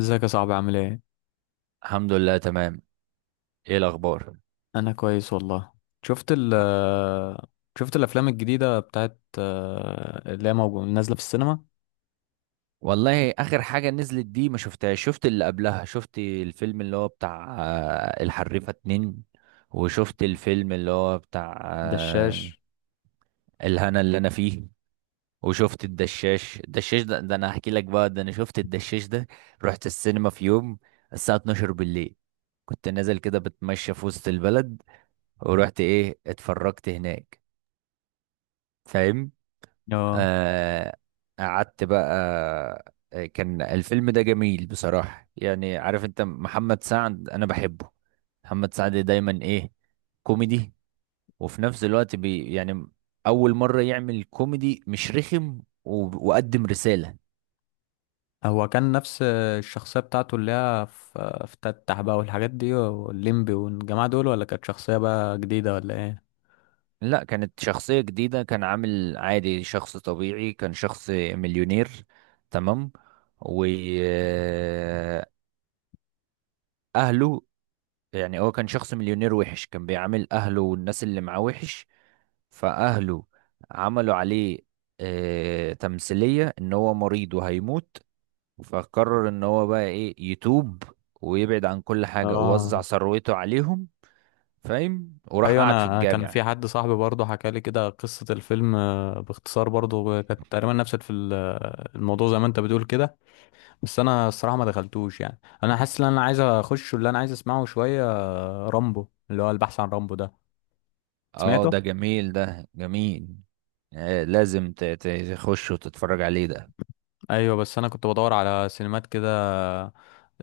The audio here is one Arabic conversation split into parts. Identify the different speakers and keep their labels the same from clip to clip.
Speaker 1: ازيك يا صاحبي؟ عامل ايه؟
Speaker 2: الحمد لله تمام. ايه الاخبار؟
Speaker 1: انا كويس والله. شفت ال شفت الافلام الجديده بتاعت نازله في السينما.
Speaker 2: والله اخر حاجه نزلت دي ما شفتهاش، شفت اللي قبلها، شفت الفيلم اللي هو بتاع الحريفه اتنين، وشفت الفيلم اللي هو بتاع
Speaker 1: دشاش.
Speaker 2: الهنا اللي انا فيه. وشفت الدشاش ده، انا هحكي لك بقى، ده انا شفت الدشاش ده. رحت السينما في يوم، الساعه 12 بالليل، كنت نازل كده بتمشى في وسط البلد، ورحت ايه، اتفرجت هناك، فاهم.
Speaker 1: اه،
Speaker 2: آه، قعدت بقى. كان الفيلم ده جميل بصراحة، يعني عارف انت، محمد سعد انا بحبه. محمد سعد دايما ايه؟ كوميدي. وفي نفس الوقت يعني اول مرة يعمل كوميدي مش رخم، وقدم رسالة.
Speaker 1: هو كان نفس الشخصيه بتاعته اللي هي في تتح بقى والحاجات دي والليمبي والجماعه دول، ولا كانت شخصيه بقى جديده ولا ايه؟
Speaker 2: لا كانت شخصية جديدة، كان عامل عادي، شخص طبيعي، كان شخص مليونير. تمام. وأهله، يعني هو كان شخص مليونير وحش، كان بيعامل أهله والناس اللي معاه وحش. فأهله عملوا عليه تمثيلية إن هو مريض وهيموت، فقرر إن هو بقى إيه، يتوب ويبعد عن كل حاجة، ووزع
Speaker 1: اه،
Speaker 2: ثروته عليهم، فاهم. وراح
Speaker 1: ايوه.
Speaker 2: قعد في
Speaker 1: انا كان يعني في
Speaker 2: الجامع.
Speaker 1: حد صاحبي برضه حكى لي كده قصه الفيلم باختصار، برضه كانت تقريبا نفس الموضوع زي ما انت بتقول كده. بس انا الصراحه ما دخلتوش، يعني انا حاسس ان انا عايز اخش. واللي انا عايز اسمعه شويه رامبو، اللي هو البحث عن رامبو ده.
Speaker 2: اه،
Speaker 1: سمعته.
Speaker 2: ده جميل، ده جميل. لازم تخش وتتفرج عليه ده.
Speaker 1: ايوه، بس انا كنت بدور على سينمات كده،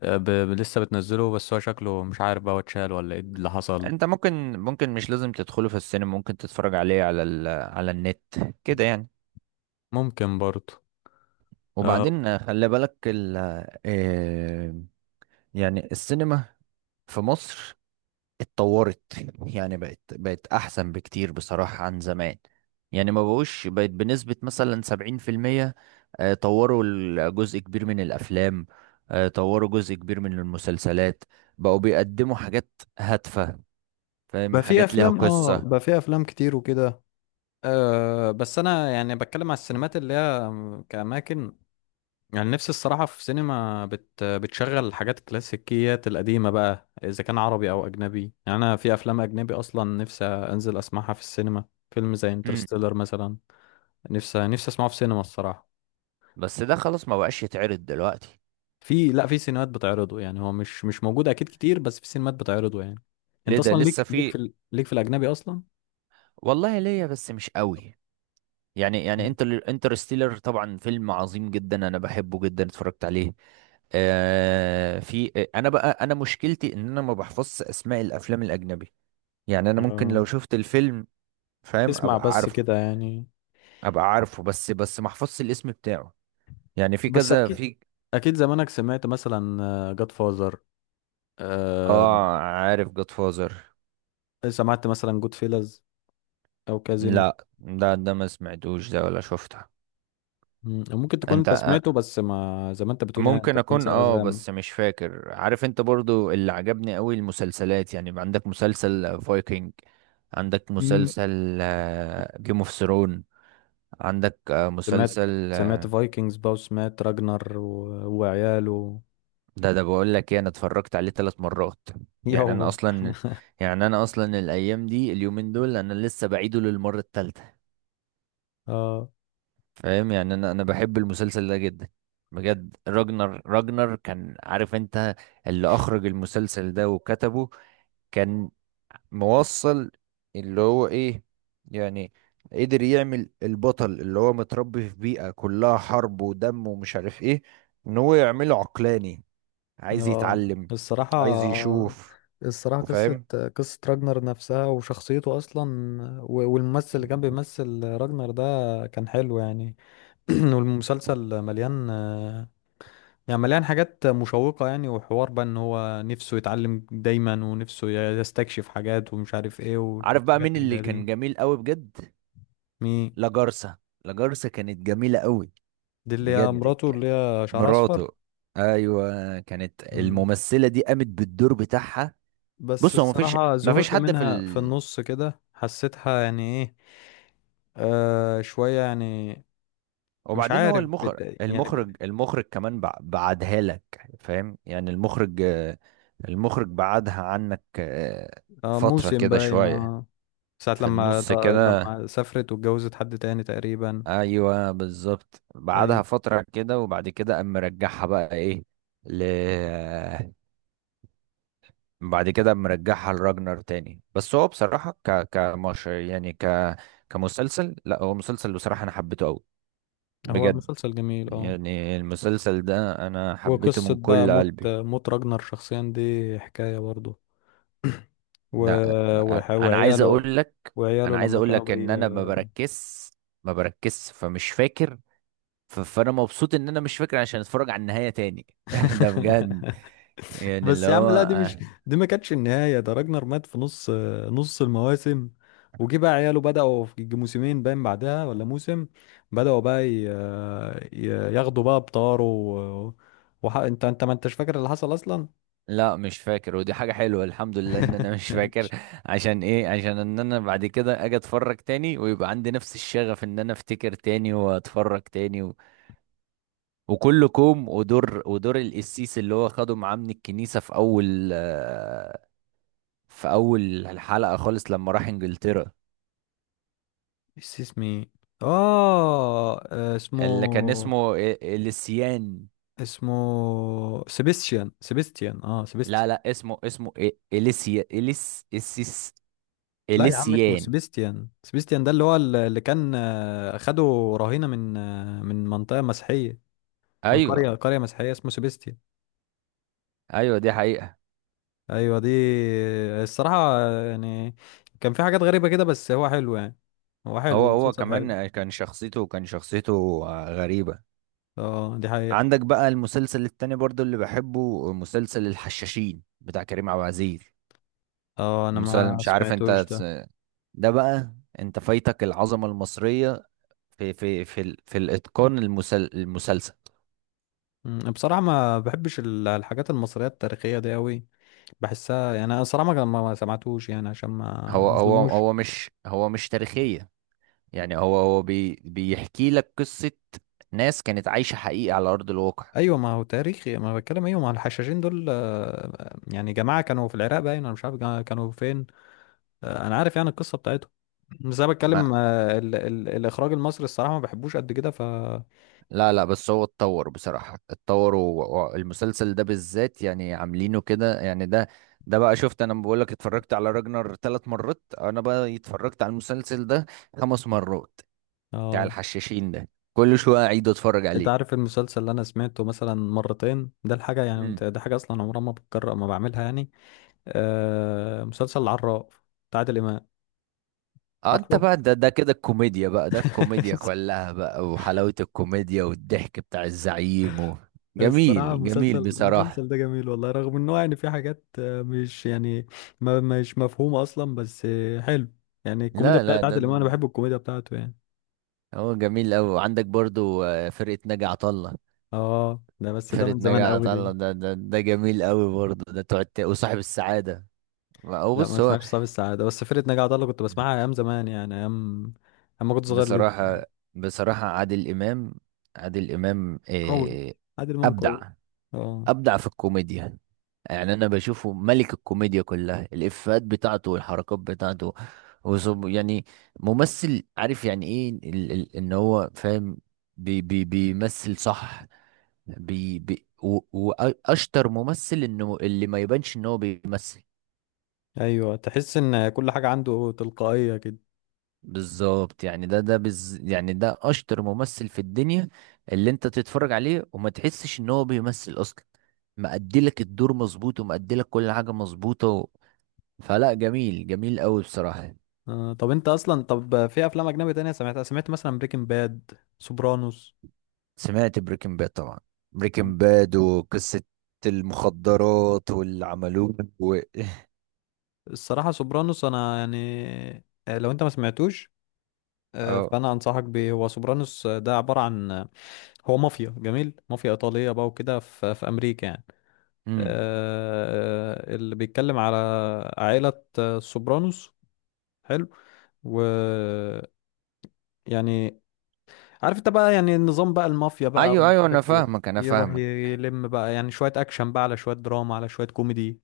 Speaker 1: آه، ب... ب- لسه بتنزله. بس هو شكله مش عارف بقى هو اتشال ولا ايه اللي حصل.
Speaker 2: انت ممكن مش لازم تدخله في السينما، ممكن تتفرج عليه على النت كده يعني.
Speaker 1: ممكن برضه. أه...
Speaker 2: وبعدين خلي بالك ال آه، يعني السينما في مصر اتطورت. يعني بقت احسن بكتير بصراحة عن زمان. يعني ما بقوش، بقت بنسبة مثلا 70%. طوروا جزء كبير من الافلام. طوروا جزء كبير من المسلسلات، بقوا بيقدموا حاجات هادفة، فاهم،
Speaker 1: بقى في
Speaker 2: حاجات ليها
Speaker 1: افلام، اه،
Speaker 2: قصة.
Speaker 1: بقى في افلام كتير وكده. أه بس انا يعني بتكلم على السينمات اللي هي كأماكن. يعني نفسي الصراحة في بتشغل الحاجات الكلاسيكيات القديمة بقى، إذا كان عربي أو أجنبي. يعني أنا في أفلام أجنبي أصلا نفسي أنزل أسمعها في السينما. فيلم زي
Speaker 2: مم.
Speaker 1: انترستيلر مثلا، نفسي أسمعه في سينما الصراحة.
Speaker 2: بس ده خلاص ما بقاش يتعرض دلوقتي.
Speaker 1: في، لا، في سينمات بتعرضه. يعني هو مش موجود أكيد كتير، بس في سينمات بتعرضه يعني. أنت
Speaker 2: ليه؟ ده
Speaker 1: أصلا
Speaker 2: لسه في.
Speaker 1: ليك في الأجنبي أصلا.
Speaker 2: والله ليا، بس مش قوي، يعني
Speaker 1: مم.
Speaker 2: انترستيلر طبعا فيلم عظيم جدا انا بحبه جدا، اتفرجت عليه. آه في انا بقى، انا مشكلتي ان انا ما بحفظش اسماء الافلام الاجنبي. يعني انا ممكن لو
Speaker 1: آه.
Speaker 2: شفت الفيلم، فاهم،
Speaker 1: تسمع
Speaker 2: ابقى
Speaker 1: بس
Speaker 2: عارفه.
Speaker 1: كده يعني.
Speaker 2: بس ما احفظش الاسم بتاعه. يعني في
Speaker 1: بس
Speaker 2: كذا
Speaker 1: أكيد،
Speaker 2: في.
Speaker 1: أكيد زمانك سمعت مثلا جاد فازر.
Speaker 2: اه، عارف جود فازر.
Speaker 1: سمعت مثلا جود فيلز، او كازينو.
Speaker 2: لا، ده ما سمعتوش، ده ولا شفتها.
Speaker 1: مم. ممكن تكون
Speaker 2: انت،
Speaker 1: انت سمعته بس ما، زي ما انت بتقول، يعني انت
Speaker 2: ممكن اكون،
Speaker 1: بتنسى
Speaker 2: اه،
Speaker 1: اسامي.
Speaker 2: بس مش فاكر. عارف انت، برضو اللي عجبني قوي المسلسلات، يعني يبقى عندك مسلسل فايكنج، عندك
Speaker 1: مم.
Speaker 2: مسلسل جيم اوف ثرون، عندك
Speaker 1: سمعت
Speaker 2: مسلسل
Speaker 1: سمعت فايكنجز بقى، وسمعت راجنر و... وعياله.
Speaker 2: ده بقول لك ايه، انا اتفرجت عليه 3 مرات. يعني انا
Speaker 1: يابا.
Speaker 2: اصلا يعني انا اصلا الايام دي، اليومين دول انا لسه بعيده للمره الثالثه،
Speaker 1: اه.
Speaker 2: فاهم. يعني انا بحب المسلسل ده جدا، بجد. راجنر كان، عارف انت، اللي اخرج المسلسل ده وكتبه كان موصل، اللي هو ايه يعني، قدر يعمل البطل اللي هو متربي في بيئة كلها حرب ودم ومش عارف ايه، ان هو يعمله عقلاني، عايز
Speaker 1: اه.
Speaker 2: يتعلم،
Speaker 1: الصراحة،
Speaker 2: عايز يشوف،
Speaker 1: الصراحة قصة
Speaker 2: فاهم.
Speaker 1: قصة راجنر نفسها وشخصيته أصلا، والممثل اللي كان بيمثل راجنر ده كان حلو يعني. والمسلسل مليان، يعني مليان حاجات مشوقة يعني، وحوار بقى ان هو نفسه يتعلم دايما ونفسه يستكشف حاجات، ومش عارف ايه
Speaker 2: عارف بقى
Speaker 1: والحاجات
Speaker 2: مين
Speaker 1: اللي
Speaker 2: اللي
Speaker 1: هي
Speaker 2: كان
Speaker 1: دي.
Speaker 2: جميل قوي بجد؟
Speaker 1: مي.
Speaker 2: لاجارسا. لاجارسا كانت جميلة قوي،
Speaker 1: دي اللي هي
Speaker 2: بجد
Speaker 1: مراته، اللي هي شعرها اصفر.
Speaker 2: مراته. ايوه كانت
Speaker 1: مم.
Speaker 2: الممثلة دي قامت بالدور بتاعها.
Speaker 1: بس
Speaker 2: بص، هو مفيش
Speaker 1: الصراحة
Speaker 2: مفيش
Speaker 1: زهقت
Speaker 2: حد في.
Speaker 1: منها في النص كده، حسيتها يعني ايه، آه، شوية يعني. مش
Speaker 2: وبعدين هو
Speaker 1: عارف
Speaker 2: المخرج
Speaker 1: بت... يعني ب...
Speaker 2: المخرج المخرج كمان بعدها لك، فاهم يعني، المخرج، المخرج بعدها عنك
Speaker 1: آه،
Speaker 2: فترة
Speaker 1: موسم
Speaker 2: كده
Speaker 1: باين،
Speaker 2: شوية،
Speaker 1: اه، ساعة
Speaker 2: في
Speaker 1: لما
Speaker 2: النص كده.
Speaker 1: لما سافرت واتجوزت حد تاني تقريبا.
Speaker 2: ايوه بالظبط، بعدها
Speaker 1: أيوة.
Speaker 2: فترة كده، وبعد كده قام مرجعها بقى ايه، ل بعد كده قام مرجعها لراجنر تاني. بس هو بصراحة كمش يعني، كمسلسل، لا هو مسلسل بصراحة انا حبيته قوي،
Speaker 1: هو
Speaker 2: بجد.
Speaker 1: مسلسل جميل، اه.
Speaker 2: يعني المسلسل ده انا حبيته
Speaker 1: وقصة
Speaker 2: من
Speaker 1: بقى
Speaker 2: كل
Speaker 1: موت
Speaker 2: قلبي.
Speaker 1: موت راجنر شخصيا دي حكاية برضه. و...
Speaker 2: لا، انا عايز
Speaker 1: وعياله،
Speaker 2: اقول لك
Speaker 1: وعياله
Speaker 2: انا عايز
Speaker 1: لما
Speaker 2: اقول
Speaker 1: كانوا
Speaker 2: لك
Speaker 1: بي.
Speaker 2: ان انا ما بركزش فمش فاكر. فانا مبسوط ان انا مش فاكر، عشان اتفرج على النهاية تاني. ده بجد. يعني اللي
Speaker 1: بس يا عم
Speaker 2: هو
Speaker 1: لا، دي مش دي ما كانتش النهاية. ده راجنر مات في نص المواسم، وجي بقى عياله بدأوا في موسمين باين بعدها ولا موسم. بدأوا بقى ي... ي- ياخدوا بقى بطاره انت، ما انتش فاكر اللي حصل اصلا.
Speaker 2: لا مش فاكر، ودي حاجة حلوة الحمد لله ان انا مش فاكر.
Speaker 1: ماشي.
Speaker 2: عشان ايه؟ عشان ان انا بعد كده اجي اتفرج تاني ويبقى عندي نفس الشغف ان انا افتكر تاني واتفرج تاني و... وكل كوم، ودور القسيس اللي هو خده معاه من الكنيسة في اول، الحلقة خالص لما راح انجلترا،
Speaker 1: نسي اسمي. اه، آه، اسمه،
Speaker 2: اللي كان اسمه اليسيان.
Speaker 1: اسمه سيبستيان، سيبستيان، اه،
Speaker 2: لا لا اسمه
Speaker 1: لا يا عم اسمه
Speaker 2: اليسيان.
Speaker 1: سيبستيان. سيبستيان ده اللي هو اللي كان خده رهينة من، من منطقة مسيحية، من
Speaker 2: ايوه،
Speaker 1: قرية مسيحية. اسمه سيبستيان.
Speaker 2: ايوه دي حقيقة.
Speaker 1: ايوه دي. الصراحة يعني كان في حاجات غريبة كده، بس هو حلو يعني. هو حلو،
Speaker 2: هو
Speaker 1: المسلسل حلو.
Speaker 2: كمان كان شخصيته غريبة.
Speaker 1: اه دي حقيقة.
Speaker 2: عندك بقى المسلسل التاني برضو اللي بحبه، مسلسل الحشاشين بتاع كريم عبد العزيز.
Speaker 1: اه، انا
Speaker 2: المسلسل،
Speaker 1: ما
Speaker 2: مش عارف
Speaker 1: سمعتوش
Speaker 2: انت
Speaker 1: ده.
Speaker 2: ده بقى، انت فايتك العظمة المصرية في الاتقان، المسلسل.
Speaker 1: بصراحة ما بحبش الحاجات المصرية التاريخية دي أوي. بحسها يعني، أنا صراحة ما سمعتوش يعني عشان ما
Speaker 2: هو هو
Speaker 1: مظلموش.
Speaker 2: هو مش هو مش تاريخية، يعني هو بيحكي لك قصة ناس كانت عايشة حقيقي على أرض الواقع.
Speaker 1: ايوه ما هو تاريخي، ما أنا بتكلم. ايوه ما الحشاشين دول يعني جماعه كانوا في العراق باين، انا مش عارف كانوا فين. انا عارف يعني القصه بتاعتهم. بس انا
Speaker 2: ما
Speaker 1: بتكلم آه، ال ال الاخراج المصري الصراحه ما بحبوش قد كده، ف
Speaker 2: لا لا، بس هو اتطور بصراحة، اتطور، والمسلسل ده بالذات يعني عاملينه كده، يعني ده بقى شفت، انا بقول لك اتفرجت على راجنر 3 مرات، انا بقى اتفرجت على المسلسل ده 5 مرات، بتاع
Speaker 1: اه.
Speaker 2: الحشاشين ده، كل شوية اعيد اتفرج
Speaker 1: انت
Speaker 2: عليه.
Speaker 1: عارف المسلسل اللي انا سمعته مثلا مرتين ده؟ الحاجه يعني انت ده حاجه اصلا عمرها ما بتكرر، ما بعملها يعني، مسلسل العراف بتاع عادل امام.
Speaker 2: اه، انت
Speaker 1: عارفه.
Speaker 2: بقى ده كده الكوميديا بقى، ده الكوميديا كلها بقى، وحلاوة الكوميديا والضحك بتاع الزعيم و...
Speaker 1: الصراحة
Speaker 2: جميل،
Speaker 1: المسلسل
Speaker 2: جميل بصراحة.
Speaker 1: المسلسل ده جميل والله، رغم انه يعني في حاجات مش يعني، ما مش مفهومة اصلا، بس حلو يعني. الكوميديا
Speaker 2: لا لا،
Speaker 1: بتاعت
Speaker 2: ده
Speaker 1: عادل امام، انا بحب الكوميديا بتاعته يعني.
Speaker 2: هو جميل أوي، وعندك برضو فرقة ناجي عطا الله.
Speaker 1: اه ده، بس ده
Speaker 2: فرقة
Speaker 1: من
Speaker 2: ناجي
Speaker 1: زمان قوي
Speaker 2: عطا
Speaker 1: دي.
Speaker 2: الله ده جميل أوي برضو. ده تقعد وصاحب السعادة. هو
Speaker 1: لا،
Speaker 2: بص،
Speaker 1: ما
Speaker 2: هو
Speaker 1: سمعتش صاحب السعادة، بس فرقة ناجي عطا الله كنت بسمعها ايام زمان، يعني ايام اما كنت صغير لسه
Speaker 2: بصراحة
Speaker 1: يعني.
Speaker 2: بصراحة عادل إمام
Speaker 1: قوي.
Speaker 2: إيه؟
Speaker 1: عادل امام
Speaker 2: أبدع،
Speaker 1: قوي. اه.
Speaker 2: ابدع في الكوميديا. يعني انا بشوفه ملك الكوميديا كلها، الافيهات بتاعته والحركات بتاعته، وصب يعني ممثل عارف يعني ايه ال ال ان هو فاهم، بي بي بيمثل صح، واشطر ممثل انه اللي ما يبانش ان هو بيمثل.
Speaker 1: ايوه، تحس ان كل حاجة عنده تلقائية كده.
Speaker 2: بالظبط، يعني ده بز يعني، ده اشطر ممثل في الدنيا، اللي انت تتفرج عليه وما تحسش ان هو بيمثل اصلا، مأدي لك الدور مظبوط ومأدي لك كل حاجة مظبوطة. فلا، جميل، جميل قوي بصراحة.
Speaker 1: آه. طب انت اصلا، طب في افلام اجنبي تانية سمعتها؟ سمعت مثلا بريكنج باد، سوبرانوس.
Speaker 2: سمعت بريكنج باد طبعا، بريكنج باد وقصة المخدرات واللي عملوه و...
Speaker 1: الصراحة سوبرانوس أنا يعني، لو أنت ما سمعتوش،
Speaker 2: اه.
Speaker 1: فأنا أنصحك بيه. هو سوبرانوس ده عبارة عن، هو مافيا جميل، مافيا إيطالية بقى وكده في في أمريكا يعني،
Speaker 2: امم.
Speaker 1: اللي بيتكلم على عائلة سوبرانوس. حلو. و يعني عارف أنت بقى، يعني النظام بقى، المافيا بقى،
Speaker 2: ايوه
Speaker 1: ومش
Speaker 2: ايوه، انا
Speaker 1: عارف إيه.
Speaker 2: فاهمك، انا
Speaker 1: يروح
Speaker 2: فاهمك.
Speaker 1: يلم بقى يعني شوية أكشن بقى على شوية دراما على شوية كوميدي،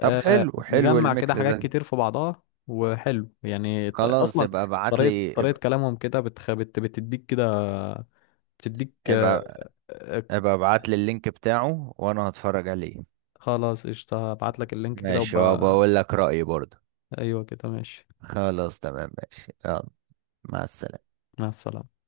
Speaker 2: طب حلو، حلو
Speaker 1: مجمع كده
Speaker 2: الميكس
Speaker 1: حاجات
Speaker 2: ده،
Speaker 1: كتير في بعضها، وحلو يعني
Speaker 2: خلاص
Speaker 1: اصلا
Speaker 2: يبقى ابعت
Speaker 1: طريقة
Speaker 2: لي،
Speaker 1: طريقة
Speaker 2: يبقى
Speaker 1: كلامهم كده بتديك كده، بتديك
Speaker 2: يبقى
Speaker 1: آه،
Speaker 2: يبقى ابعت لي اللينك بتاعه وانا هتفرج عليه.
Speaker 1: خلاص قشطة. هبعت لك اللينك كده
Speaker 2: ماشي، وبقول لك رأيي برضه.
Speaker 1: ايوه كده ماشي.
Speaker 2: خلاص تمام، ماشي، يلا، مع السلامة.
Speaker 1: مع السلامة.